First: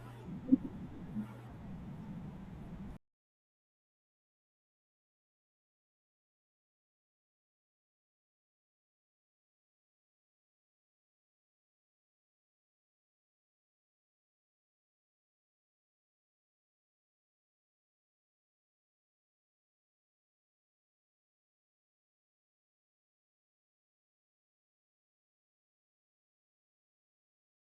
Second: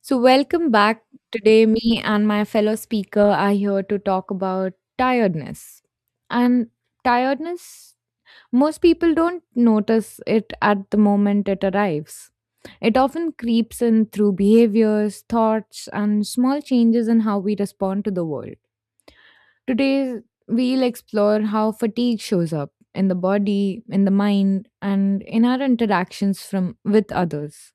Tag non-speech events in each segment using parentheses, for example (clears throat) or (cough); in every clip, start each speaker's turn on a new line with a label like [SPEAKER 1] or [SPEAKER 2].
[SPEAKER 1] So, welcome back. Today, me and my fellow speaker are here to talk about tiredness. And tiredness, most people don't notice it at the moment it arrives. It often creeps in through behaviors, thoughts, and small changes in how we respond to the world. Today, we'll explore how fatigue shows up in the body, in the mind, and in our interactions from with others,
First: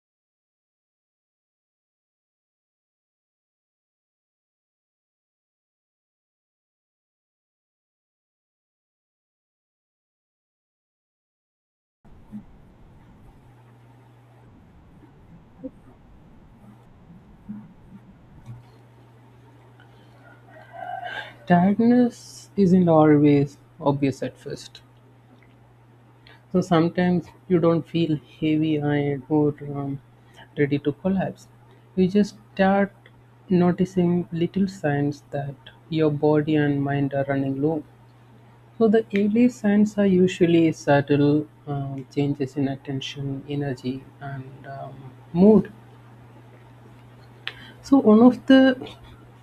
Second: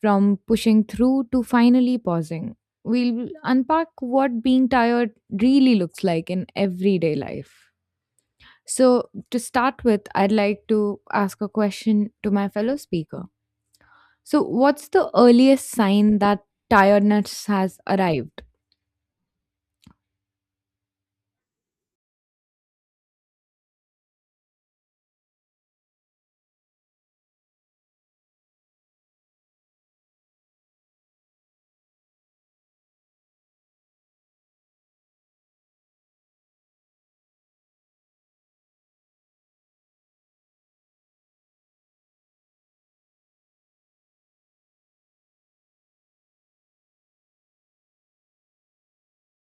[SPEAKER 1] from pushing through to finally pausing. We'll unpack what being tired really looks like in everyday life. So, to start with, I'd like to ask a question to my fellow speaker. So, what's the earliest sign that tiredness has arrived?
[SPEAKER 2] Tiredness isn't always obvious at first. So sometimes you don't feel heavy eyed or ready to collapse. You just start noticing little signs that your body and mind are running low. So the early signs are usually subtle changes in attention, energy, and mood. So one of the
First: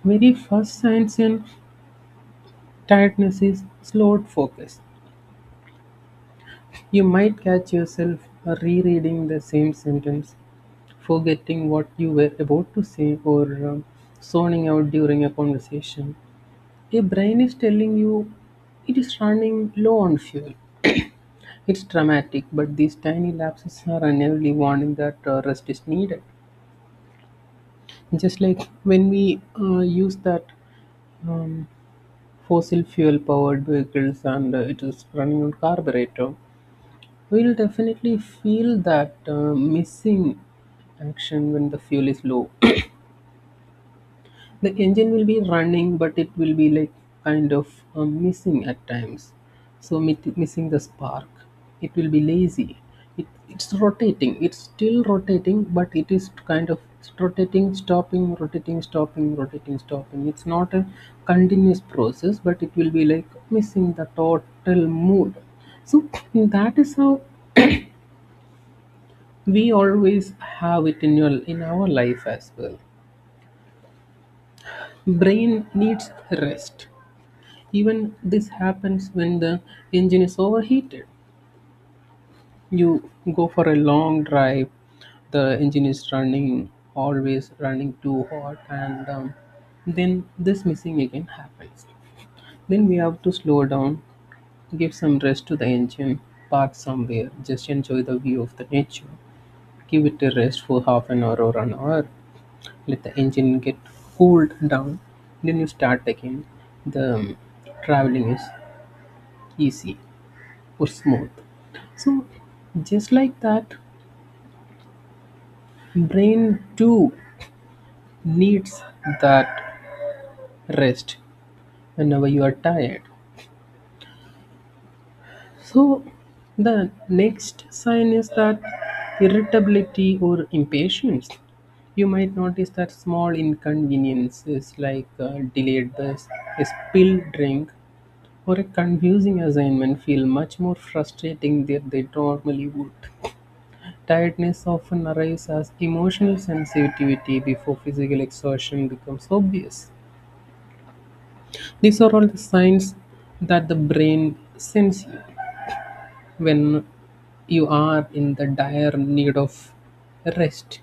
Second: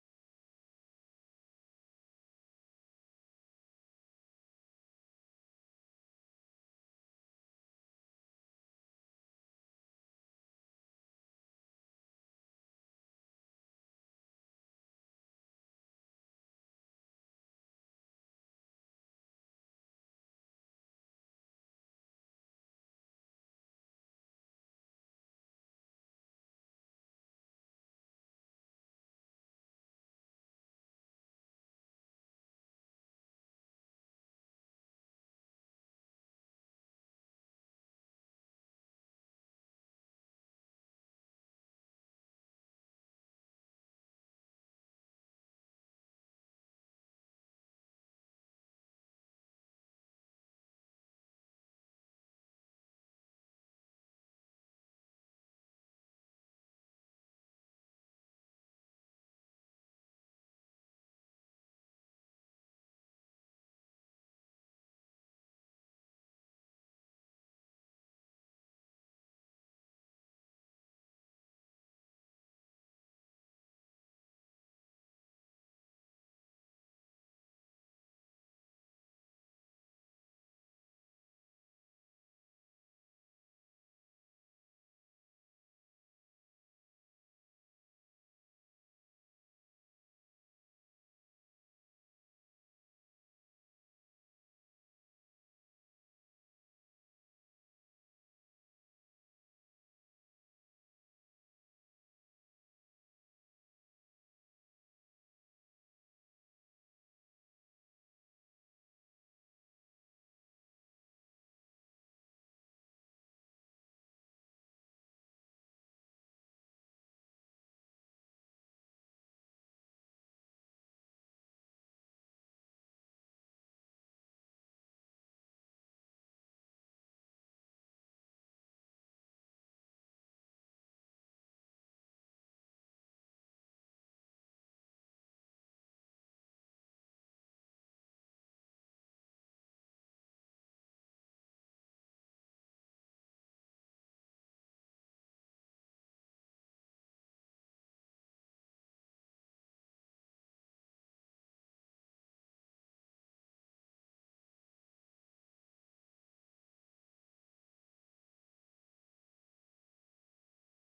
[SPEAKER 2] very first signs in tiredness is slowed focus. You might catch yourself rereading the same sentence, forgetting what you were about to say, or um, zoning out during a conversation. Your brain is telling you it is running low on fuel. It's dramatic, but these tiny lapses are an early warning that rest is needed. Just like when we use that um, fossil fuel powered vehicles and it is running on carburetor, we'll definitely feel that missing action when the fuel is low. (coughs) (clears throat) The engine will be running, but it will be like kind of missing at times. So missing the spark. It will be lazy. It's rotating. It's still rotating, but it is kind of it's rotating, stopping, rotating, stopping, rotating, stopping. It's not a continuous process, but it will be like missing the total mood. So (coughs) that is how we always have it in our life as well. Brain needs rest. Even this happens when the engine is overheated. You go for a long drive. The engine is running always running too hot, and then this missing again happens. Then we have to slow down, give some rest to the engine, park somewhere, just enjoy the view of the nature, give it a rest for half an hour or an hour, let the engine get cooled down, then you start again, the traveling is easy or smooth. So just like that, brain too needs that rest whenever you are tired. So the next sign is that irritability or impatience. You might notice that small inconveniences like a delayed bus, a spilled drink, or a confusing assignment feel much more frustrating than they normally would. Tiredness often arrives as emotional sensitivity before physical exhaustion becomes obvious. These are all the signs that the brain sends you when you are in the dire need of rest.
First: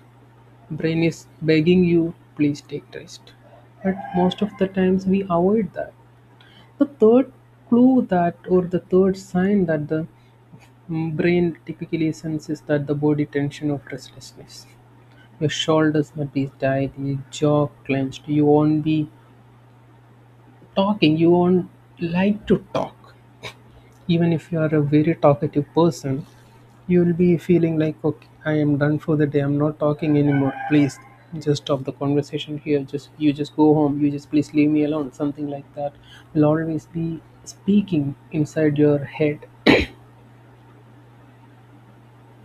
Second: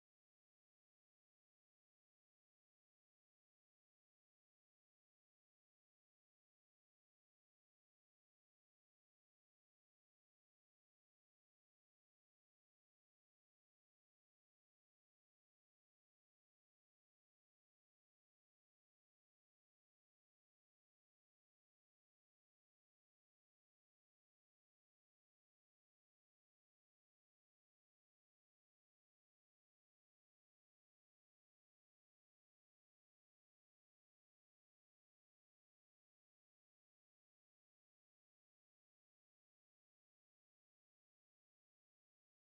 [SPEAKER 2] Brain is begging you, please take rest. But most of the times we avoid that. The third the third sign that the brain typically senses that the body tension of restlessness. Your shoulders might be tight, your jaw clenched, you won't be talking, you won't like to talk. Even if you are a very talkative person, you'll be feeling like, okay, I am done for the day, I'm not talking anymore, please just stop the conversation here, just you just go home, you just please leave me alone, something like that will always be speaking inside your head.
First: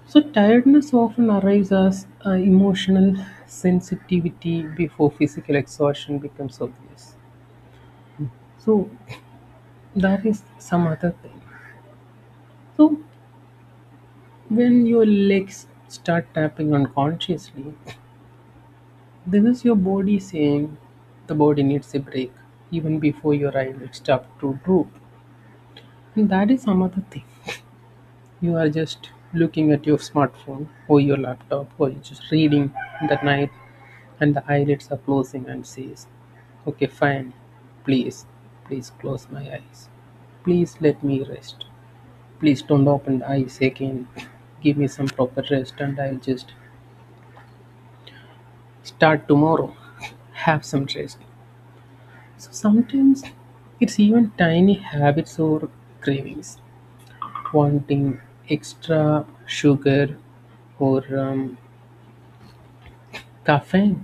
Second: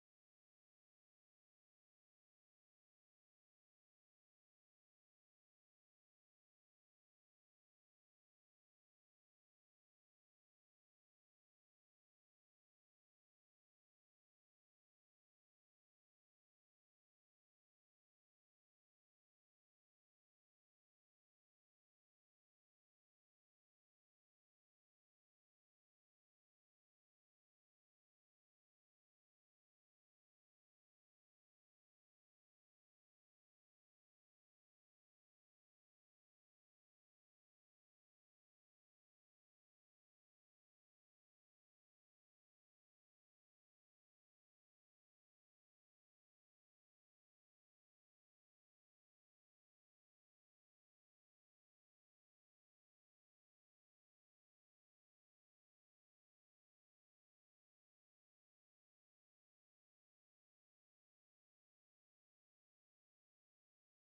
[SPEAKER 2] So, tiredness often arrives as emotional sensitivity before physical exhaustion becomes obvious. So, that is some other thing. So, when your legs start tapping unconsciously, this is your body saying the body needs a break even before your eyelids start to droop. And that is some other thing. You are just looking at your smartphone or your laptop or you're just reading in the night, and the eyelids are closing and says, okay, fine. Please, please close my eyes. Please let me rest. Please don't open the eyes again. (laughs) Give me some proper rest and I'll just start tomorrow. (laughs) Have some rest. So sometimes it's even tiny habits or cravings, wanting extra sugar or caffeine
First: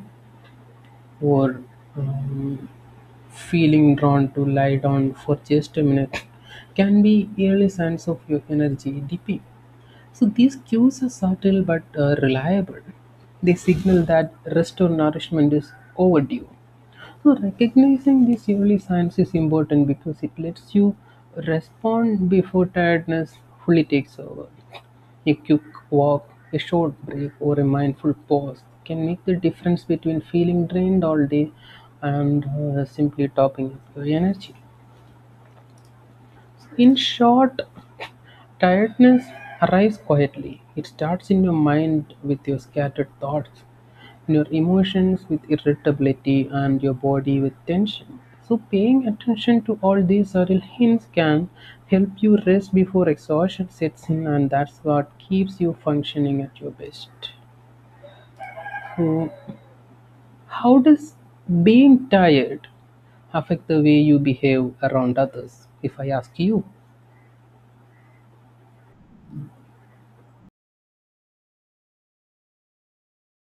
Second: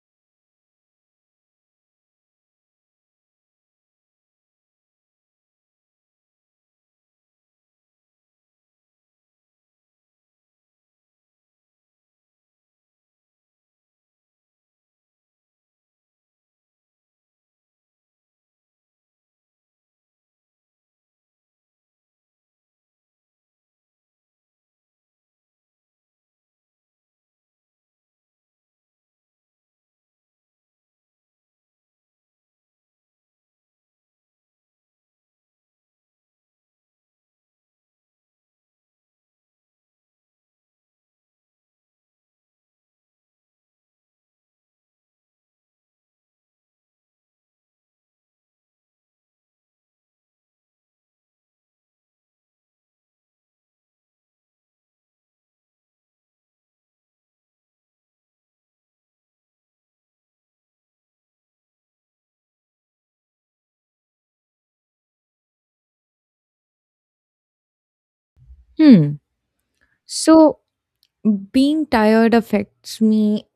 [SPEAKER 2] or um, feeling drawn to lie down for just a minute can be early signs of your energy dipping. So these cues are subtle but reliable. They signal that rest or nourishment is overdue. So recognizing these early signs is important because it lets you respond before tiredness fully takes over. A quick walk, a short break, or a mindful pause can make the difference between feeling drained all day and simply topping up your energy. In short, tiredness arrives quietly. It starts in your mind with your scattered thoughts, in your emotions with irritability, and your body with tension. So, paying attention to all these subtle hints can help you rest before exhaustion sets in, and that's what keeps you functioning at your best. So, how does being tired affect the way you behave around others? If I ask you,
[SPEAKER 1] Hmm. So, being tired affects me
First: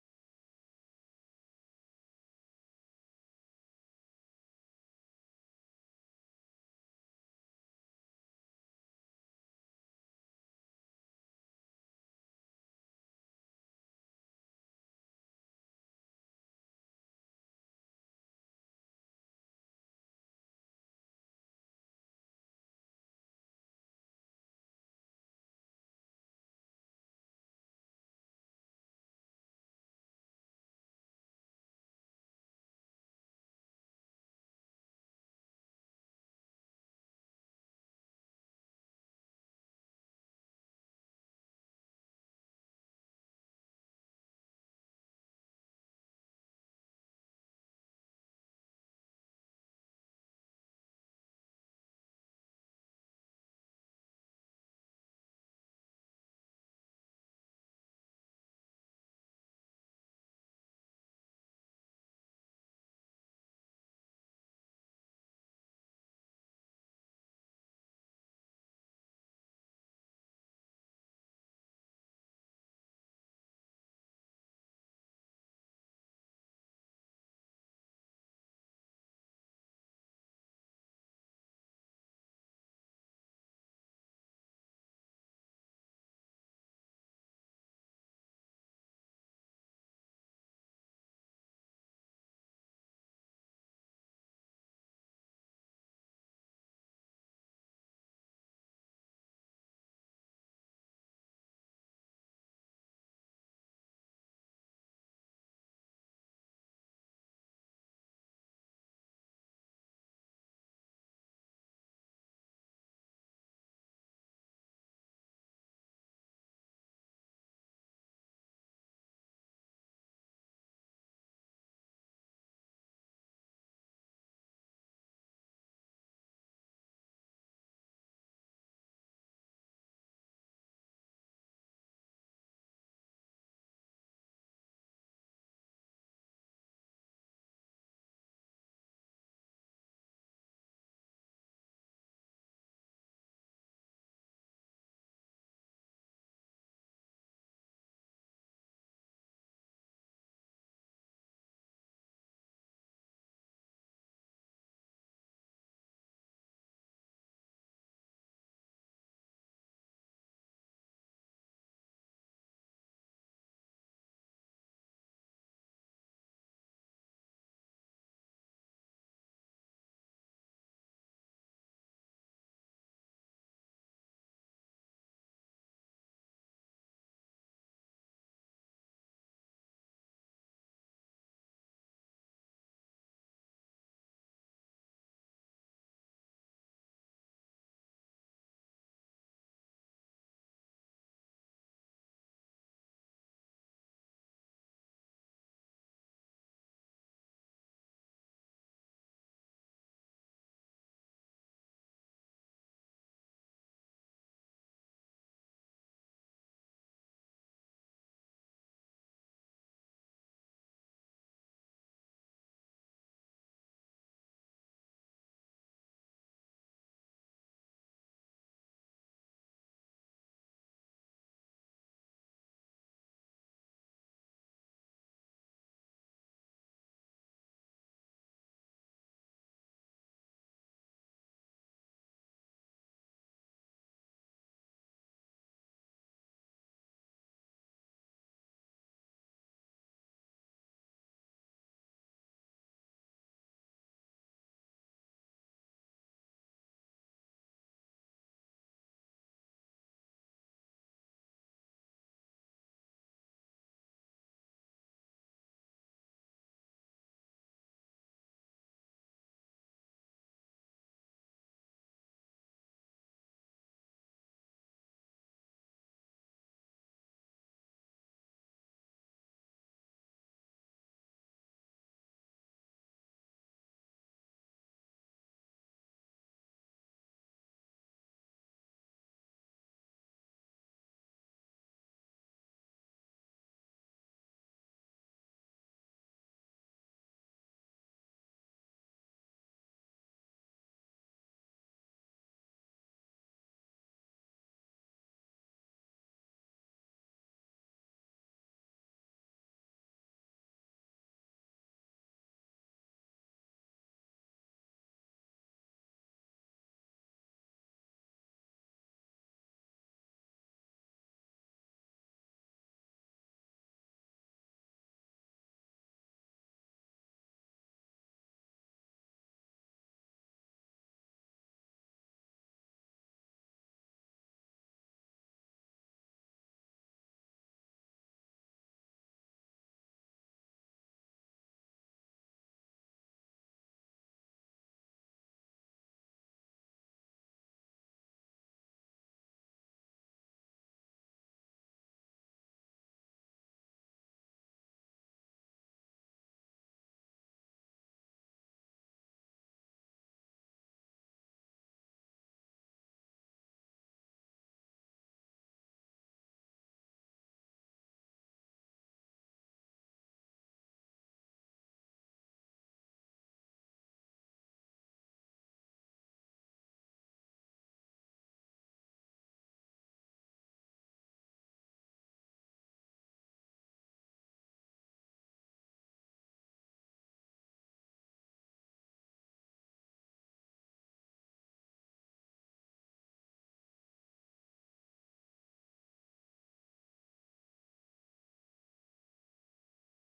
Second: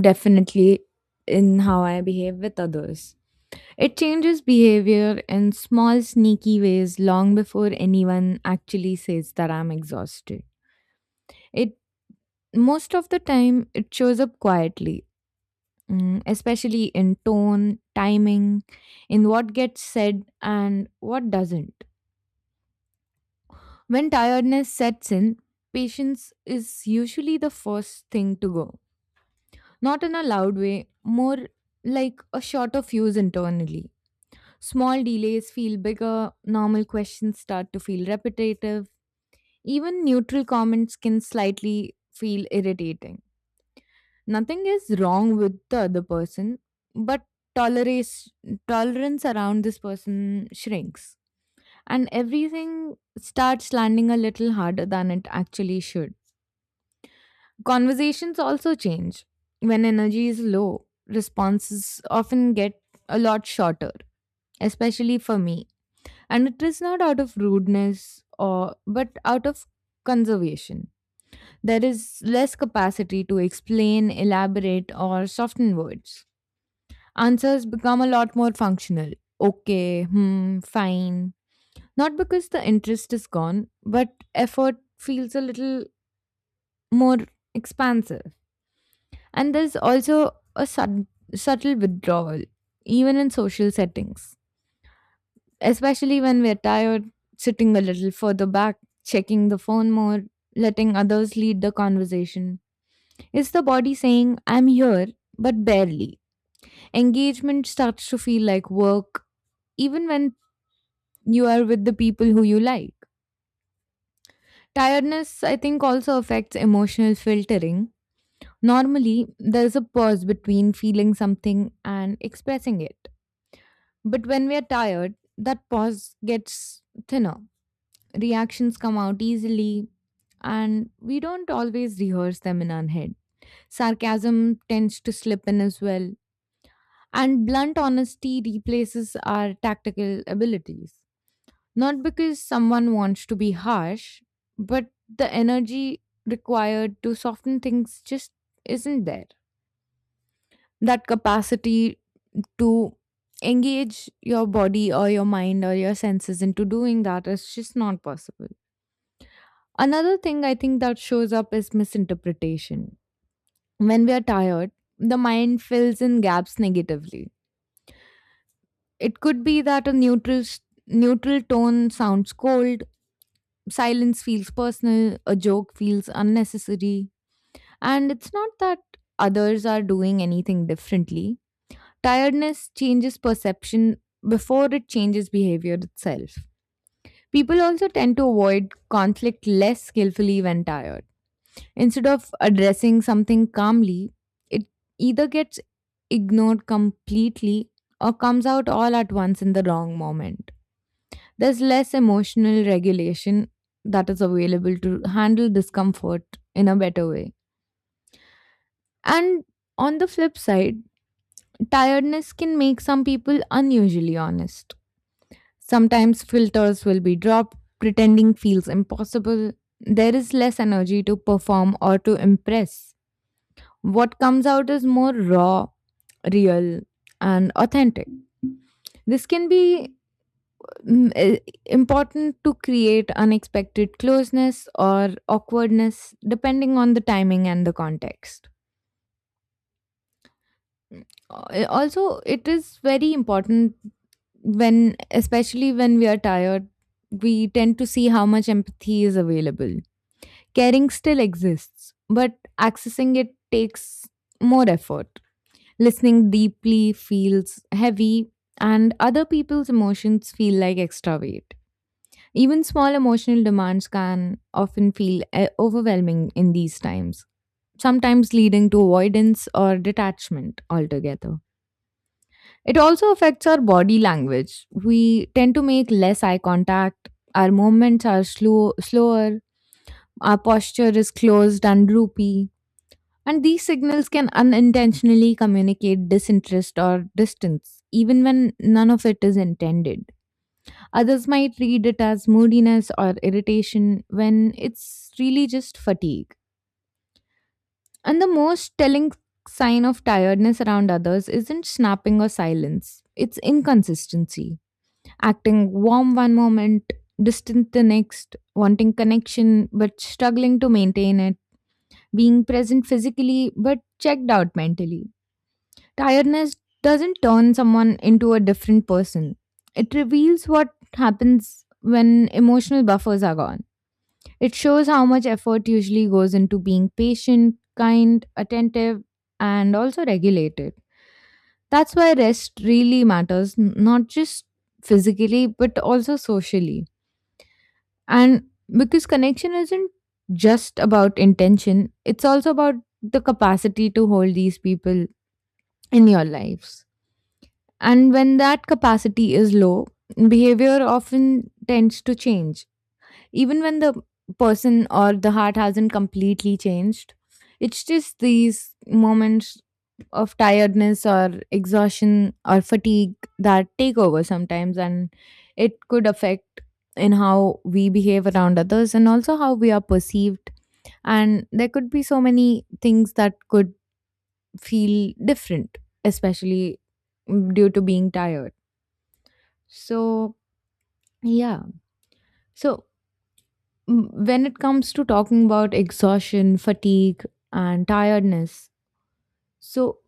[SPEAKER 1] definitely in how I behave with others. It changes behavior in small, sneaky ways long before anyone actually says that I'm exhausted. It Most of the time it shows up quietly, especially in tone, timing, in what gets said and what doesn't. When tiredness sets in, patience is usually the first thing to go. Not in a loud way, more like a shot of fuse internally. Small delays feel bigger, normal questions start to feel repetitive, even neutral comments can slightly feel irritating. Nothing is wrong with the other person, but tolerance tolerance around this person shrinks, and everything starts landing a little harder than it actually should. Conversations also change. When energy is low, responses often get a lot shorter, especially for me, and it is not out of rudeness or but out of conservation. There is less capacity to explain, elaborate, or soften words. Answers become a lot more functional: okay, hmm, fine. Not because the interest is gone, but effort feels a little more expansive. And there's also a subtle withdrawal even in social settings. Especially when we're tired, sitting a little further back, checking the phone more, letting others lead the conversation. It's the body saying, I'm here, but barely. Engagement starts to feel like work, even when you are with the people who you like. Tiredness, I think, also affects emotional filtering. Normally, there's a pause between feeling something and expressing it. But when we are tired, that pause gets thinner. Reactions come out easily, and we don't always rehearse them in our head. Sarcasm tends to slip in as well, and blunt honesty replaces our tactical abilities. Not because someone wants to be harsh, but the energy required to soften things just isn't there. That capacity to engage your body or your mind or your senses into doing that is just not possible. Another thing I think that shows up is misinterpretation. When we are tired, the mind fills in gaps negatively. It could be that a neutral tone sounds cold, silence feels personal, a joke feels unnecessary, and it's not that others are doing anything differently. Tiredness changes perception before it changes behavior itself. People also tend to avoid conflict less skillfully when tired. Instead of addressing something calmly, it either gets ignored completely or comes out all at once in the wrong moment. There's less emotional regulation that is available to handle discomfort in a better way. And on the flip side, tiredness can make some people unusually honest. Sometimes filters will be dropped, pretending feels impossible. There is less energy to perform or to impress. What comes out is more raw, real, and authentic. This can be mm, i- important to create unexpected closeness or awkwardness depending on the timing and the context. Also, it is very important when, especially when we are tired, we tend to see how much empathy is available. Caring still exists, but accessing it takes more effort. Listening deeply feels heavy, and other people's emotions feel like extra weight. Even small emotional demands can often feel overwhelming in these times, sometimes leading to avoidance or detachment altogether. It also affects our body language. We tend to make less eye contact, our movements are slower, our posture is closed and droopy, and these signals can unintentionally communicate disinterest or distance, even when none of it is intended. Others might read it as moodiness or irritation when it's really just fatigue. And the most telling sign of tiredness around others isn't snapping or silence, it's inconsistency. Acting warm one moment, distant the next, wanting connection but struggling to maintain it, being present physically but checked out mentally. Tiredness doesn't turn someone into a different person. It reveals what happens when emotional buffers are gone. It shows how much effort usually goes into being patient, kind, attentive, and also regulated. That's why rest really matters, not just physically, but also socially. And because connection isn't just about intention, it's also about the capacity to hold these people in your lives. And when that capacity is low, behavior often tends to change. Even when the person or the heart hasn't completely changed, it's just these moments of tiredness or exhaustion or fatigue that take over sometimes, and it could affect in how we behave around others and also how we are perceived. And there could be so many things that could feel different, especially due to being tired. So, yeah. So, when it comes to talking about exhaustion, fatigue, and tiredness, so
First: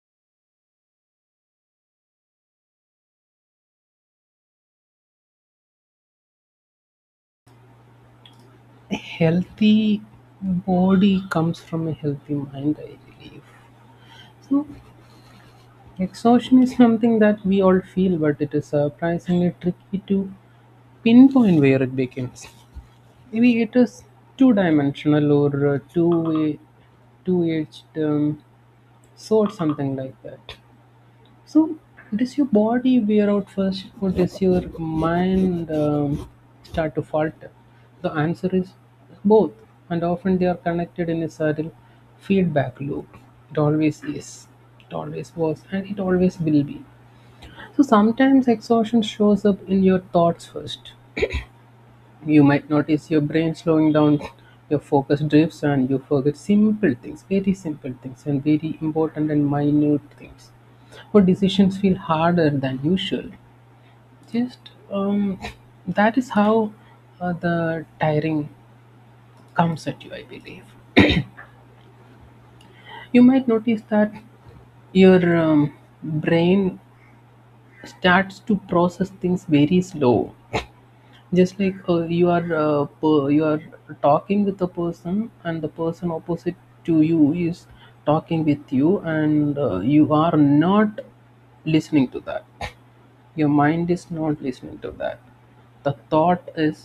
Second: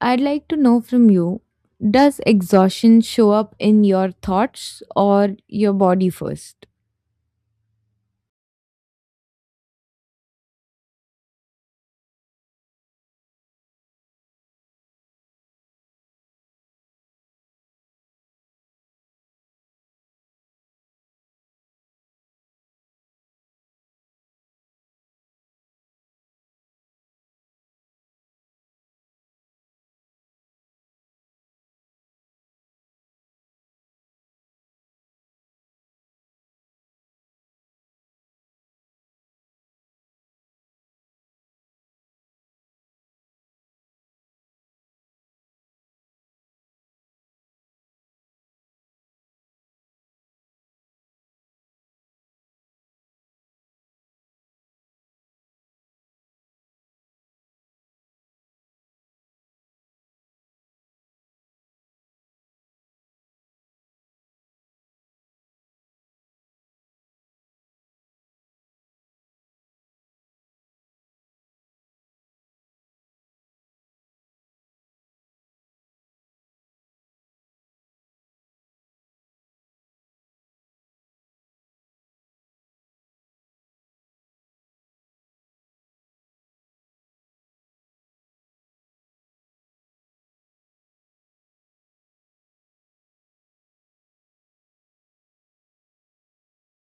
[SPEAKER 1] I'd like to know from you, does exhaustion show up in your thoughts or your body first?
[SPEAKER 2] healthy body comes from a healthy mind, I believe. So, exhaustion is something that we all feel, but it is surprisingly tricky to pinpoint where it begins. Maybe it is two dimensional or two way, two edged sword, something like that. So, does your body wear out first, or does your mind start to falter? The answer is both, and often they are connected in a subtle feedback loop. It always is, it always was, and it always will be. So, sometimes exhaustion shows up in your thoughts first. You might notice your brain slowing down, your focus drifts, and you forget simple things, very simple things, and very important and minute things. Or decisions feel harder than usual. Just that is how the tiring comes at you, I believe. You might notice that your brain starts to process things very slow. Just like you are talking with a person, and the person opposite to you is talking with you, and you are not listening to that. Your mind is not listening to that. The thought is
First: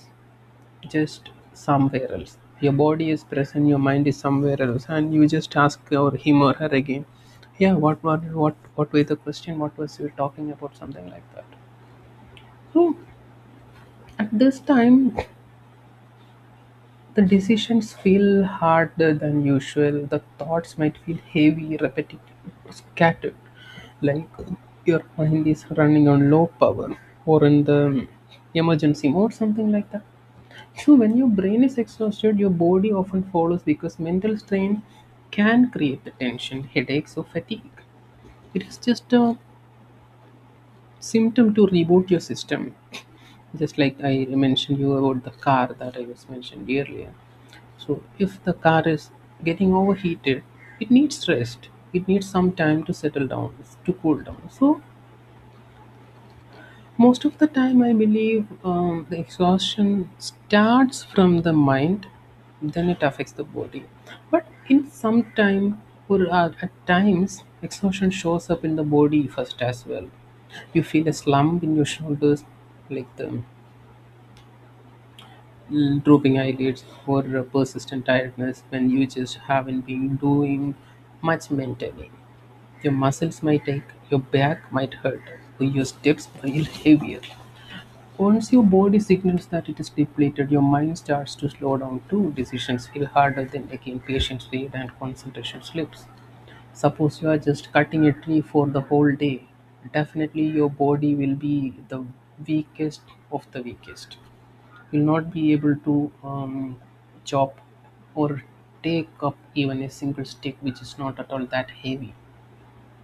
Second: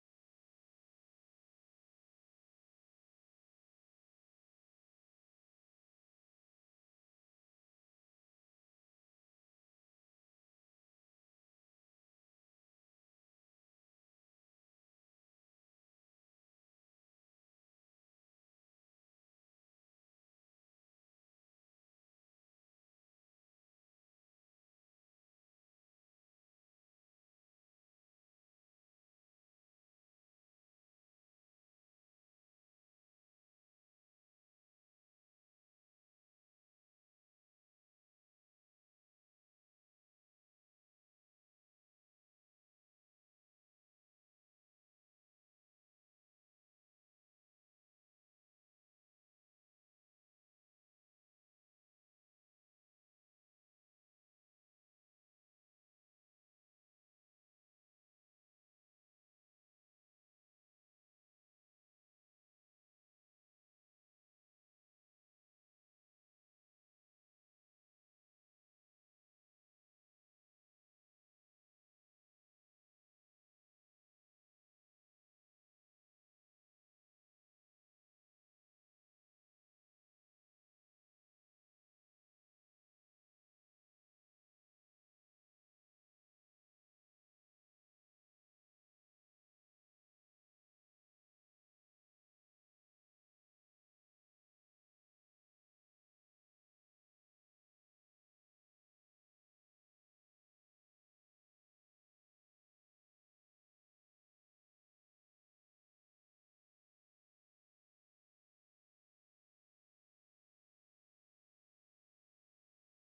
[SPEAKER 2] just somewhere else. Your body is present, your mind is somewhere else, and you just ask or him or her again, yeah, what were the question? What was you talking about? Something like that. So at this time, the decisions feel harder than usual. The thoughts might feel heavy, repetitive, scattered, like your mind is running on low power or in the emergency mode, something like that. So, when your brain is exhausted, your body often follows because mental strain can create the tension, headaches, or fatigue. It is just a symptom to reboot your system, just like I mentioned you about the car that I was mentioned earlier. So if the car is getting overheated, it needs rest. It needs some time to settle down, to cool down. So most of the time, I believe the exhaustion starts from the mind, then it affects the body. But in some time, or at times, exhaustion shows up in the body first as well. You feel a slump in your shoulders, like the drooping eyelids or a persistent tiredness when you just haven't been doing much mentally. Your muscles might ache, your back might hurt, or your steps feel heavier. Once your body signals that it is depleted, your mind starts to slow down too. Decisions feel harder, then again, patience fades and concentration slips. Suppose you are just cutting a tree for the whole day, definitely your body will be the weakest of the weakest. You'll not be able to chop or take up even a single stick, which is not at all that heavy.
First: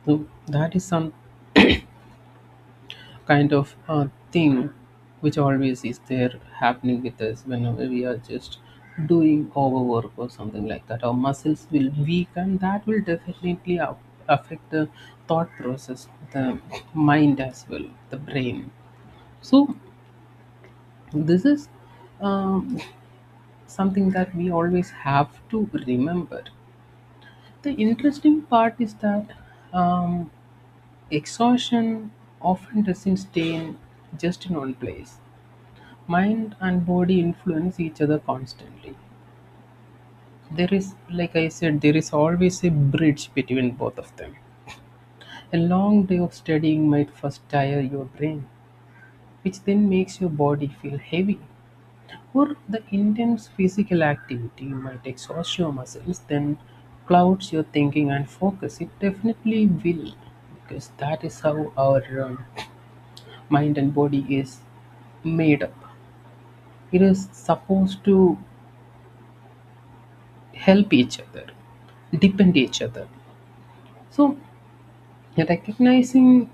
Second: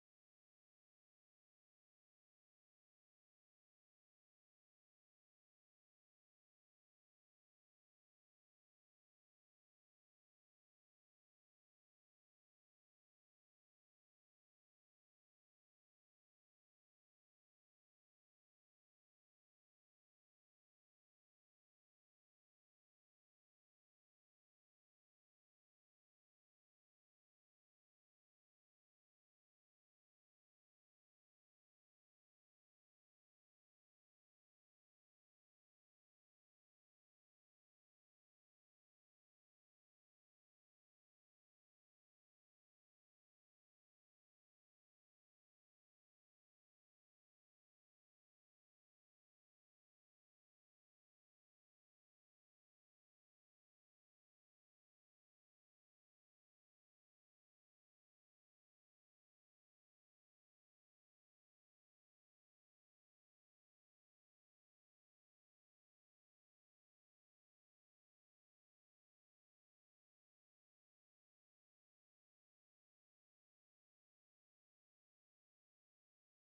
[SPEAKER 2] So that is some kind of thing which always is there happening with us whenever we are just doing overwork or something like that. Our muscles will weaken. That will definitely affect the thought process, the mind as well, the brain. So this is um, something that we always have to remember. The interesting part is that um, exhaustion often doesn't stay in just in one place. Mind and body influence each other constantly. There is, like I said, there is always a bridge between both of them. A long day of studying might first tire your brain, which then makes your body feel heavy. Or the intense physical activity might exhaust your muscles, then clouds your thinking and focus. It definitely will, because that is how our mind and body is made up. It is supposed to help each other, depend each other. So recognizing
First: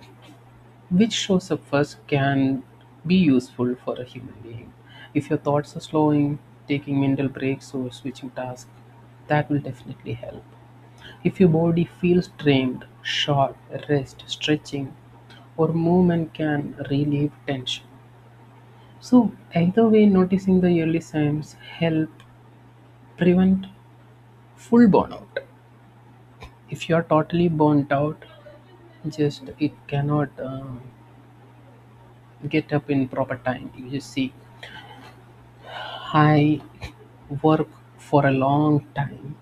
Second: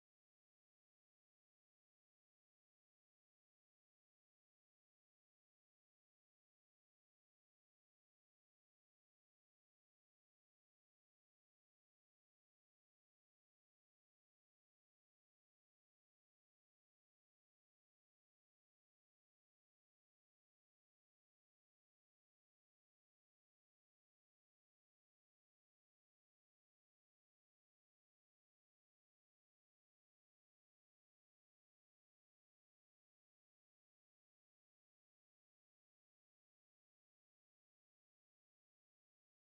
[SPEAKER 2] which shows up first can be useful for a human being. If your thoughts are slowing, taking mental breaks or switching tasks, that will definitely help. If your body feels strained, short rest, stretching, or movement can relieve tension. So, either way, noticing the early signs help prevent full burnout. If you are totally burnt out, just it cannot get up in proper time. You just see, I work for a long time.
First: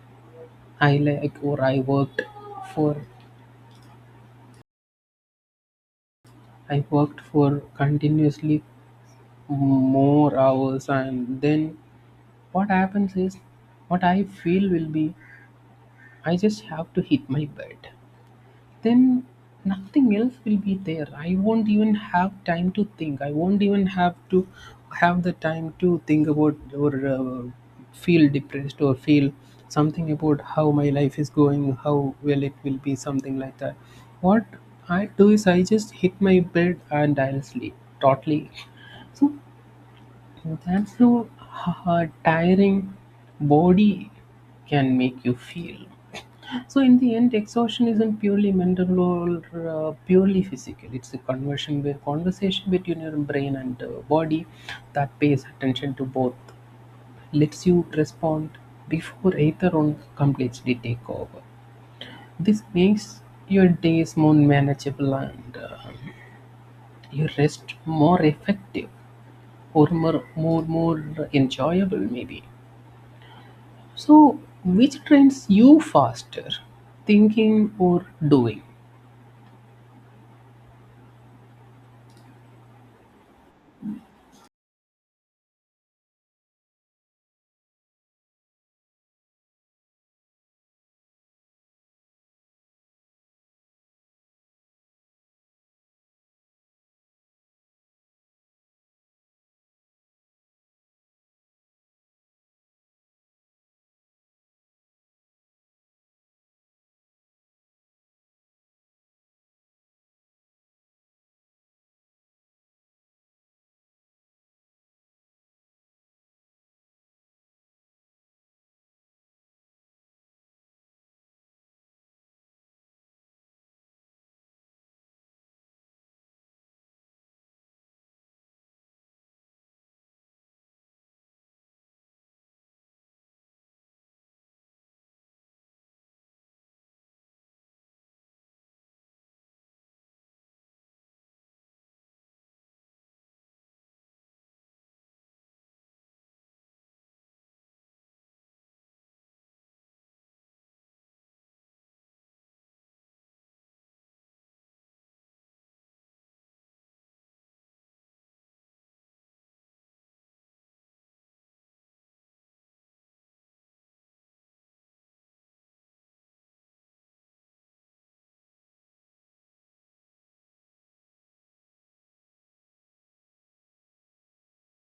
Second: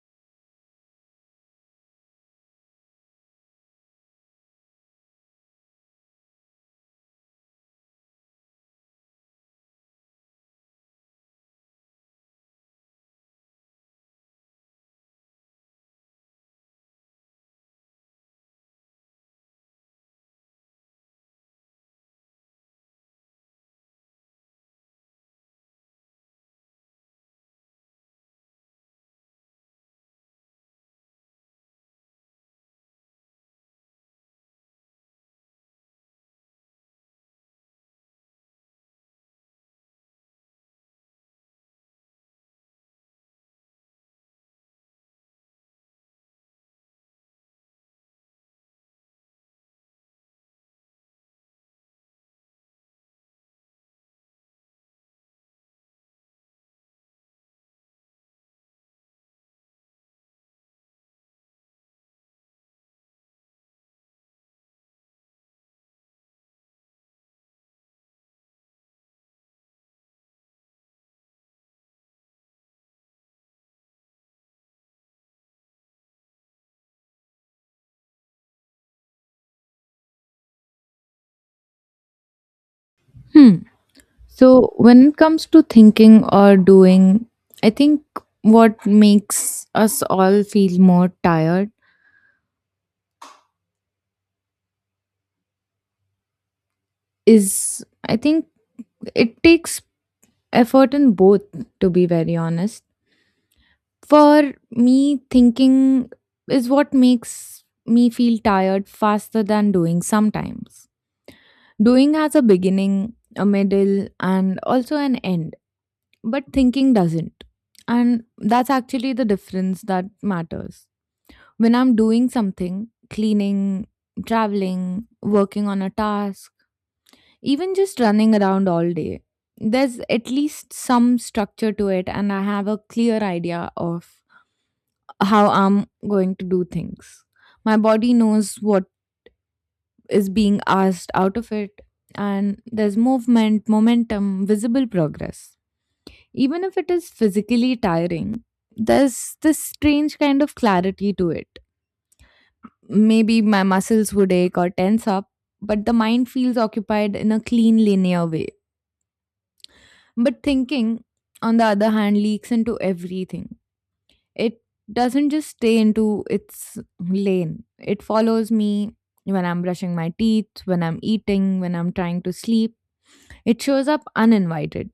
[SPEAKER 2] I like or for I worked for continuously more hours, and then what happens is what I feel will be I just have to hit my bed. Then nothing else will be there. I won't even have time to think. I won't even have to have the time to think about or feel depressed or feel something about how my life is going, how well it will be, something like that. What I do is I just hit my bed and I'll sleep totally. So that's how her tiring body can make you feel. So, in the end, exhaustion isn't purely mental or purely physical. It's a conversation between your brain and body that pays attention to both, lets you respond before either one completely take over. This makes your days more manageable and your rest more effective or more enjoyable, maybe. So, which trains you faster, thinking or doing?
[SPEAKER 1] Hmm. So, when it comes to thinking or doing, I think what makes us all feel more tired is I think it takes effort in both, to be very honest. For me, thinking is what makes me feel tired faster than doing sometimes. Doing has a beginning, a middle, and also an end, but thinking doesn't. And that's actually the difference that matters. When I'm doing something, cleaning, traveling, working on a task, even just running around all day, there's at least some structure to it, and I have a clear idea of how I'm going to do things. My body knows what is being asked out of it, and there's movement, momentum, visible progress. Even if it is physically tiring, there's this strange kind of clarity to it. Maybe my muscles would ache or tense up, but the mind feels occupied in a clean, linear way. But thinking, on the other hand, leaks into everything. It doesn't just stay into its lane. It follows me when I'm brushing my teeth, when I'm eating, when I'm trying to sleep. It shows up uninvited.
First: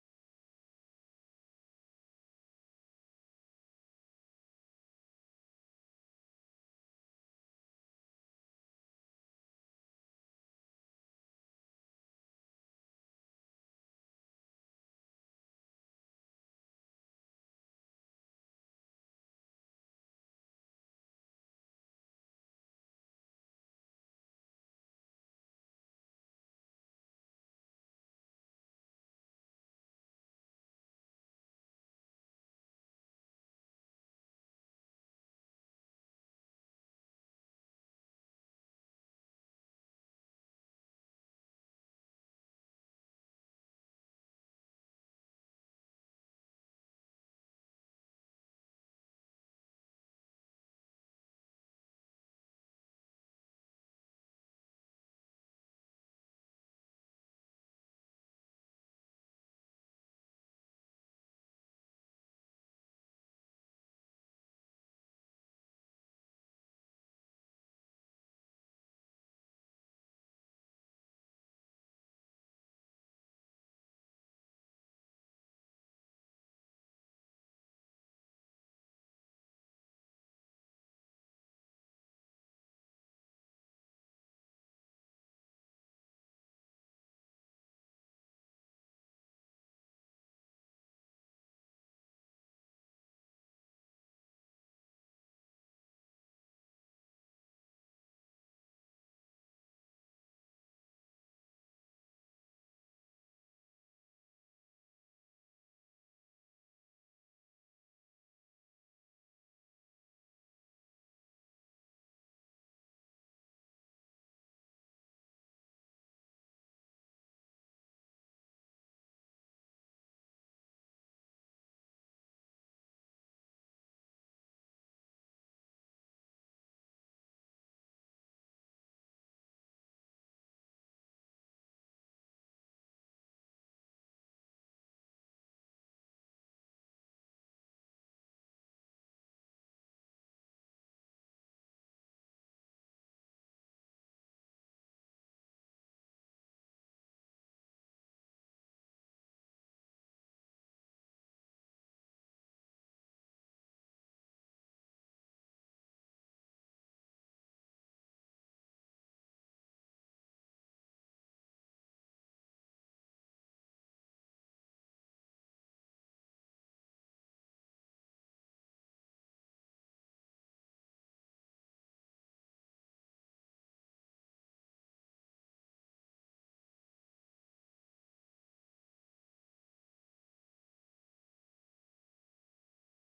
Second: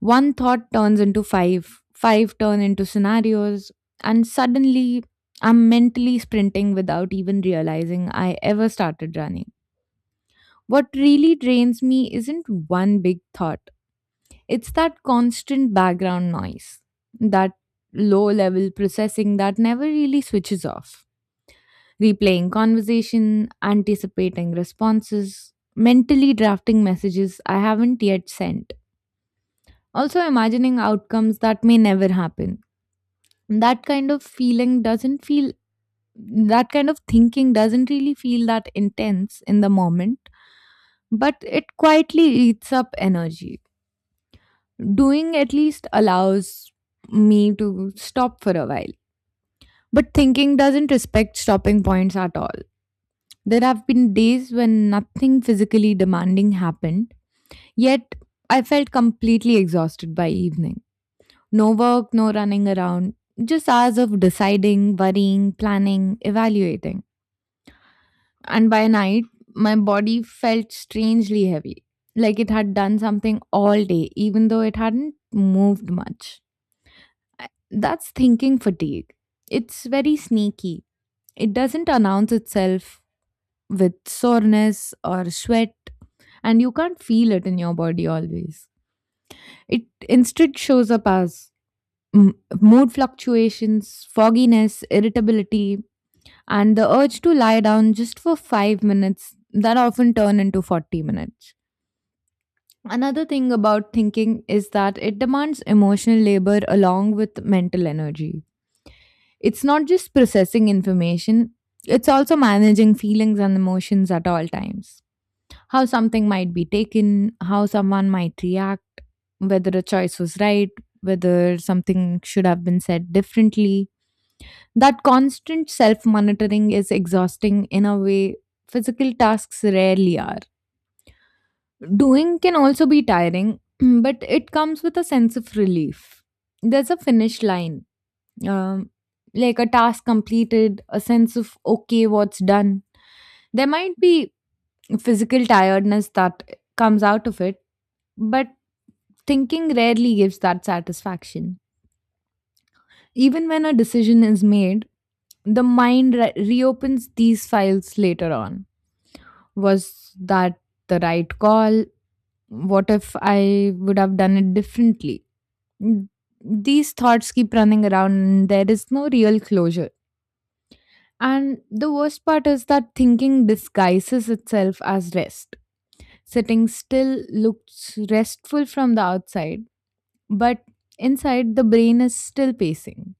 [SPEAKER 1] One thought turns into five, five turn into scenarios, and suddenly I'm mentally sprinting without even realizing I ever started running. What really drains me isn't one big thought, it's that constant background noise, that low level processing that never really switches off. Replaying conversation, anticipating responses, mentally drafting messages I haven't yet sent. Also, imagining outcomes that may never happen. That kind of feeling doesn't feel, that kind of thinking doesn't really feel that intense in the moment, but it quietly eats up energy. Doing at least allows me to stop for a while. But thinking doesn't respect stopping points at all. There have been days when nothing physically demanding happened, yet I felt completely exhausted by evening. No work, no running around, just hours of deciding, worrying, planning, evaluating. And by night, my body felt strangely heavy, like it had done something all day, even though it hadn't moved much. That's thinking fatigue. It's very sneaky. It doesn't announce itself with soreness or sweat, and you can't feel it in your body always. It instead shows up as mm, mood fluctuations, fogginess, irritability, and the urge to lie down just for 5 minutes that often turn into 40 minutes. Another thing about thinking is that it demands emotional labor along with mental energy. It's not just processing information, it's also managing feelings and emotions at all times. How something might be taken, how someone might react, whether a choice was right, whether something should have been said differently. That constant self monitoring is exhausting in a way physical tasks rarely are. Doing can also be tiring, (clears throat) but it comes with a sense of relief. There's a finish line, um, like a task completed, a sense of, okay, what's done. There might be physical tiredness that comes out of it, but thinking rarely gives that satisfaction. Even when a decision is made, the mind reopens these files later on. Was that the right call? What if I would have done it differently? Mm, These thoughts keep running around, and there is no real closure. And the worst part is that thinking disguises itself as rest. Sitting still looks restful from the outside, but inside the brain is still pacing.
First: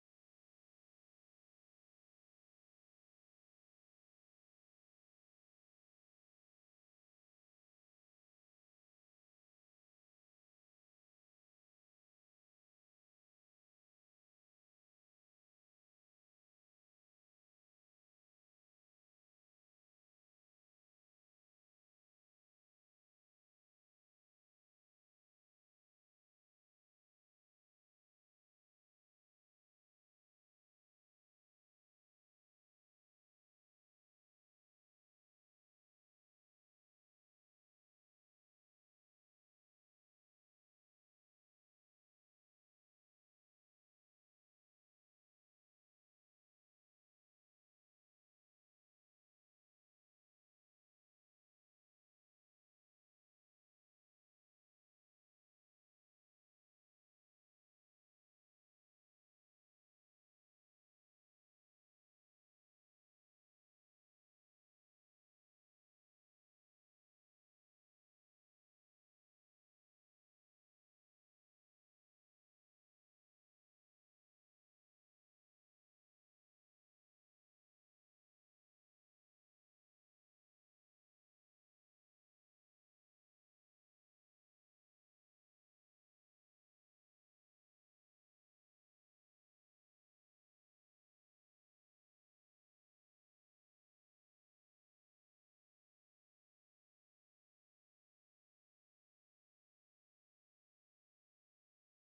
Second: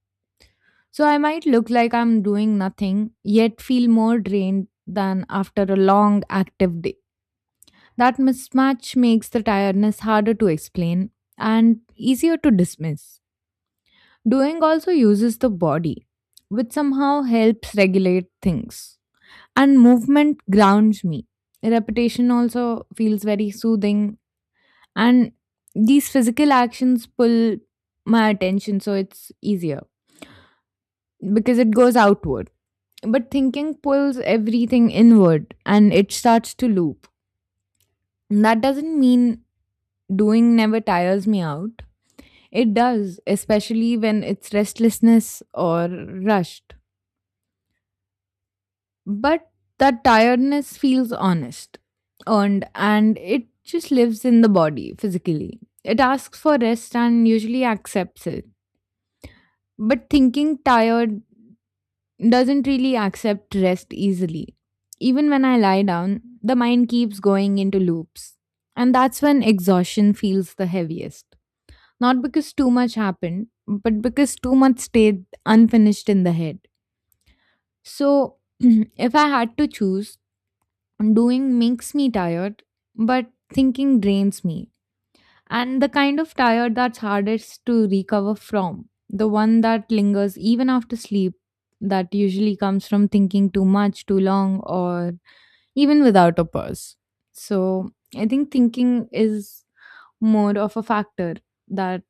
[SPEAKER 1] So I might look like I'm doing nothing, yet feel more drained than after a long active day. That mismatch makes the tiredness harder to explain and easier to dismiss. Doing also uses the body, which somehow helps regulate things. And movement grounds me. Repetition also feels very soothing, and these physical actions pull my attention, so it's easier because it goes outward. But thinking pulls everything inward and it starts to loop. That doesn't mean doing never tires me out. It does, especially when it's restlessness or rushed. But that tiredness feels honest, earned, and it just lives in the body physically. It asks for rest and usually accepts it. But thinking tired doesn't really accept rest easily. Even when I lie down, the mind keeps going into loops. And that's when exhaustion feels the heaviest. Not because too much happened, but because too much stayed unfinished in the head. So, (clears throat) if I had to choose, doing makes me tired, but thinking drains me, and the kind of tired that's hardest to recover from, the one that lingers even after sleep, that usually comes from thinking too much, too long, or even without a pause. So I think thinking is more of a factor that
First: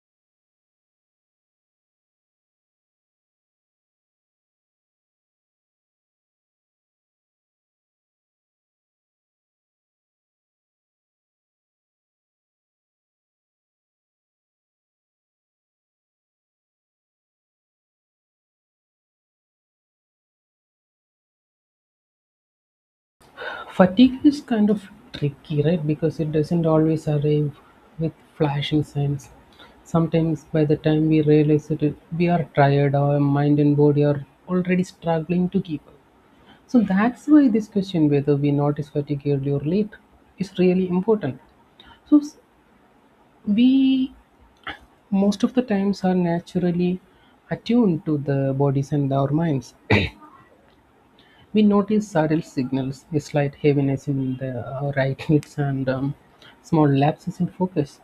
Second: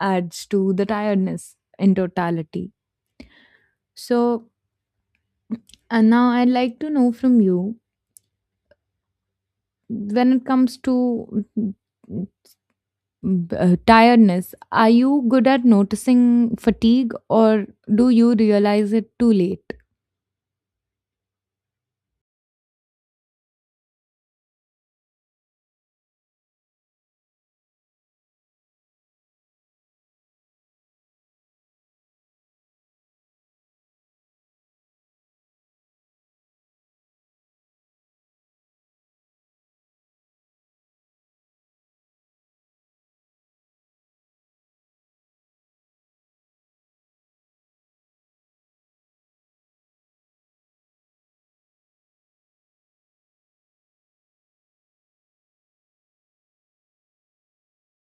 [SPEAKER 1] adds to the tiredness in totality. So, and now I'd like to know from you, when it comes to tiredness, are you good at noticing fatigue or do you realize it too late?
[SPEAKER 2] Fatigue is kind of tricky, right? Because it doesn't always arrive with flashing signs. Sometimes, by the time we realize it, we are tired, our mind and body are already struggling to keep up. So, that's why this question whether we notice fatigue early or late is really important. So, we most of the times are naturally attuned to the bodies and our minds. We notice subtle signals, a slight heaviness in the right hips, and small lapses in focus.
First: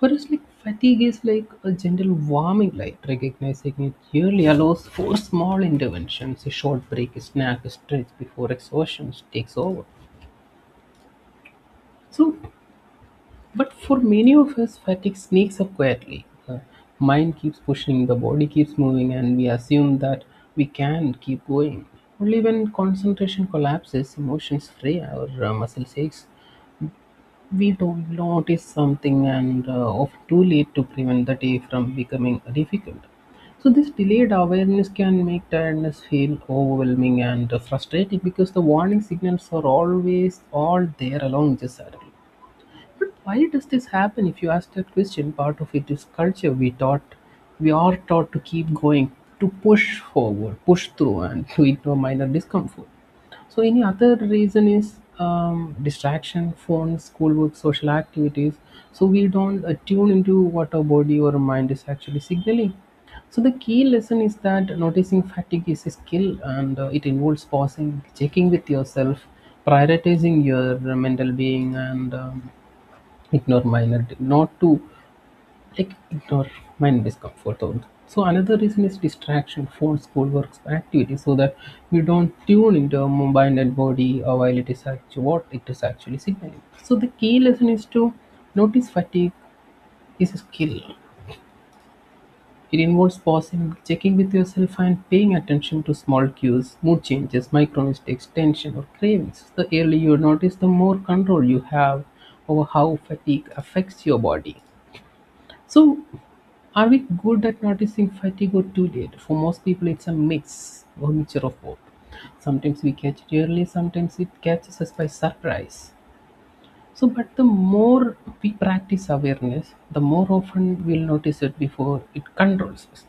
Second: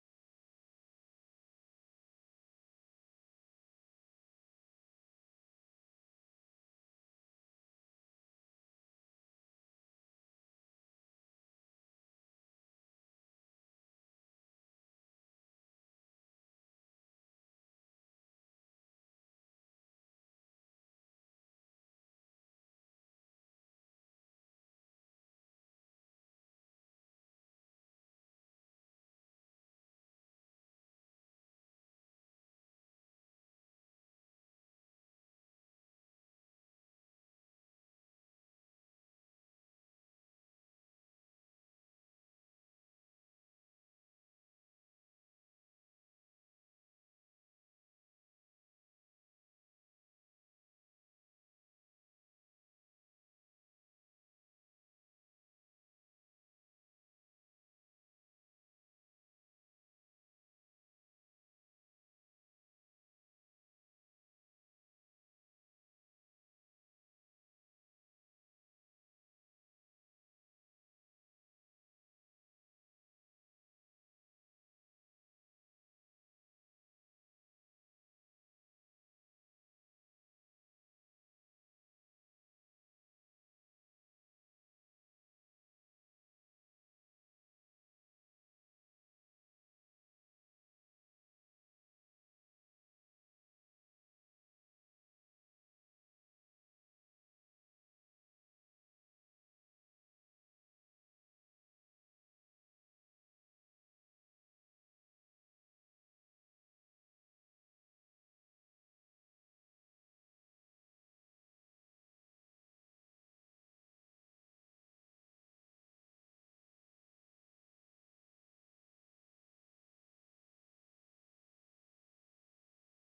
[SPEAKER 2] For us, like, fatigue is like a gentle warming light. Recognizing it early allows for small interventions, a short break, a snack, a stretch before exhaustion takes over. So, but for many of us, fatigue sneaks up quietly. The mind keeps pushing, the body keeps moving, and we assume that we can keep going. Only when concentration collapses, emotions fray, our muscles aches, we don't notice something, and often too late to prevent the day from becoming difficult. So this delayed awareness can make tiredness feel overwhelming and frustrating, because the warning signals are always all there along the saddle. But why does this happen, if you ask that question? Part of it is culture. We are taught to keep going, to push forward, push through, and (laughs) to ignore minor discomfort. So, any other reason is distraction, phones, schoolwork, social activities. So we don't tune into what our body or mind is actually signaling. So the key lesson is that noticing fatigue is a skill, and it involves pausing, checking with yourself, prioritizing your mental being, and ignore minor not to like ignore minor discomfort. So another reason is distraction, phone, schoolwork, works, activity, so that we don't tune into our mind and body while it is actually what it is actually signaling. So the key lesson is to notice fatigue is a skill. It involves pausing, checking with yourself, and paying attention to small cues, mood changes, micro mistakes, tension, or cravings. The earlier you notice, the more control you have over how fatigue affects your body. So, are we good at noticing fatigue or too late? For most people, it's a mix or mixture of both. Sometimes we catch it early, sometimes it catches us by surprise. So, but the more we practice awareness, the more often we'll notice it before it controls us.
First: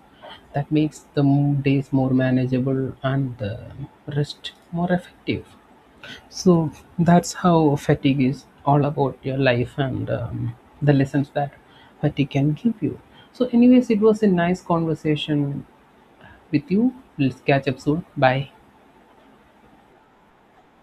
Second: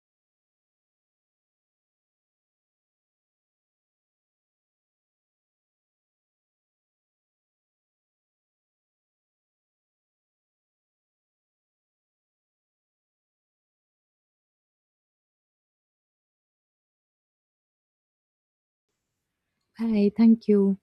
[SPEAKER 2] That makes the days more manageable and the rest more effective. So that's how fatigue is all about your life, and the lessons that fatigue can give you. So, anyways, it was a nice conversation with you. Let's catch up soon. Bye.
[SPEAKER 1] Bye. Thank you.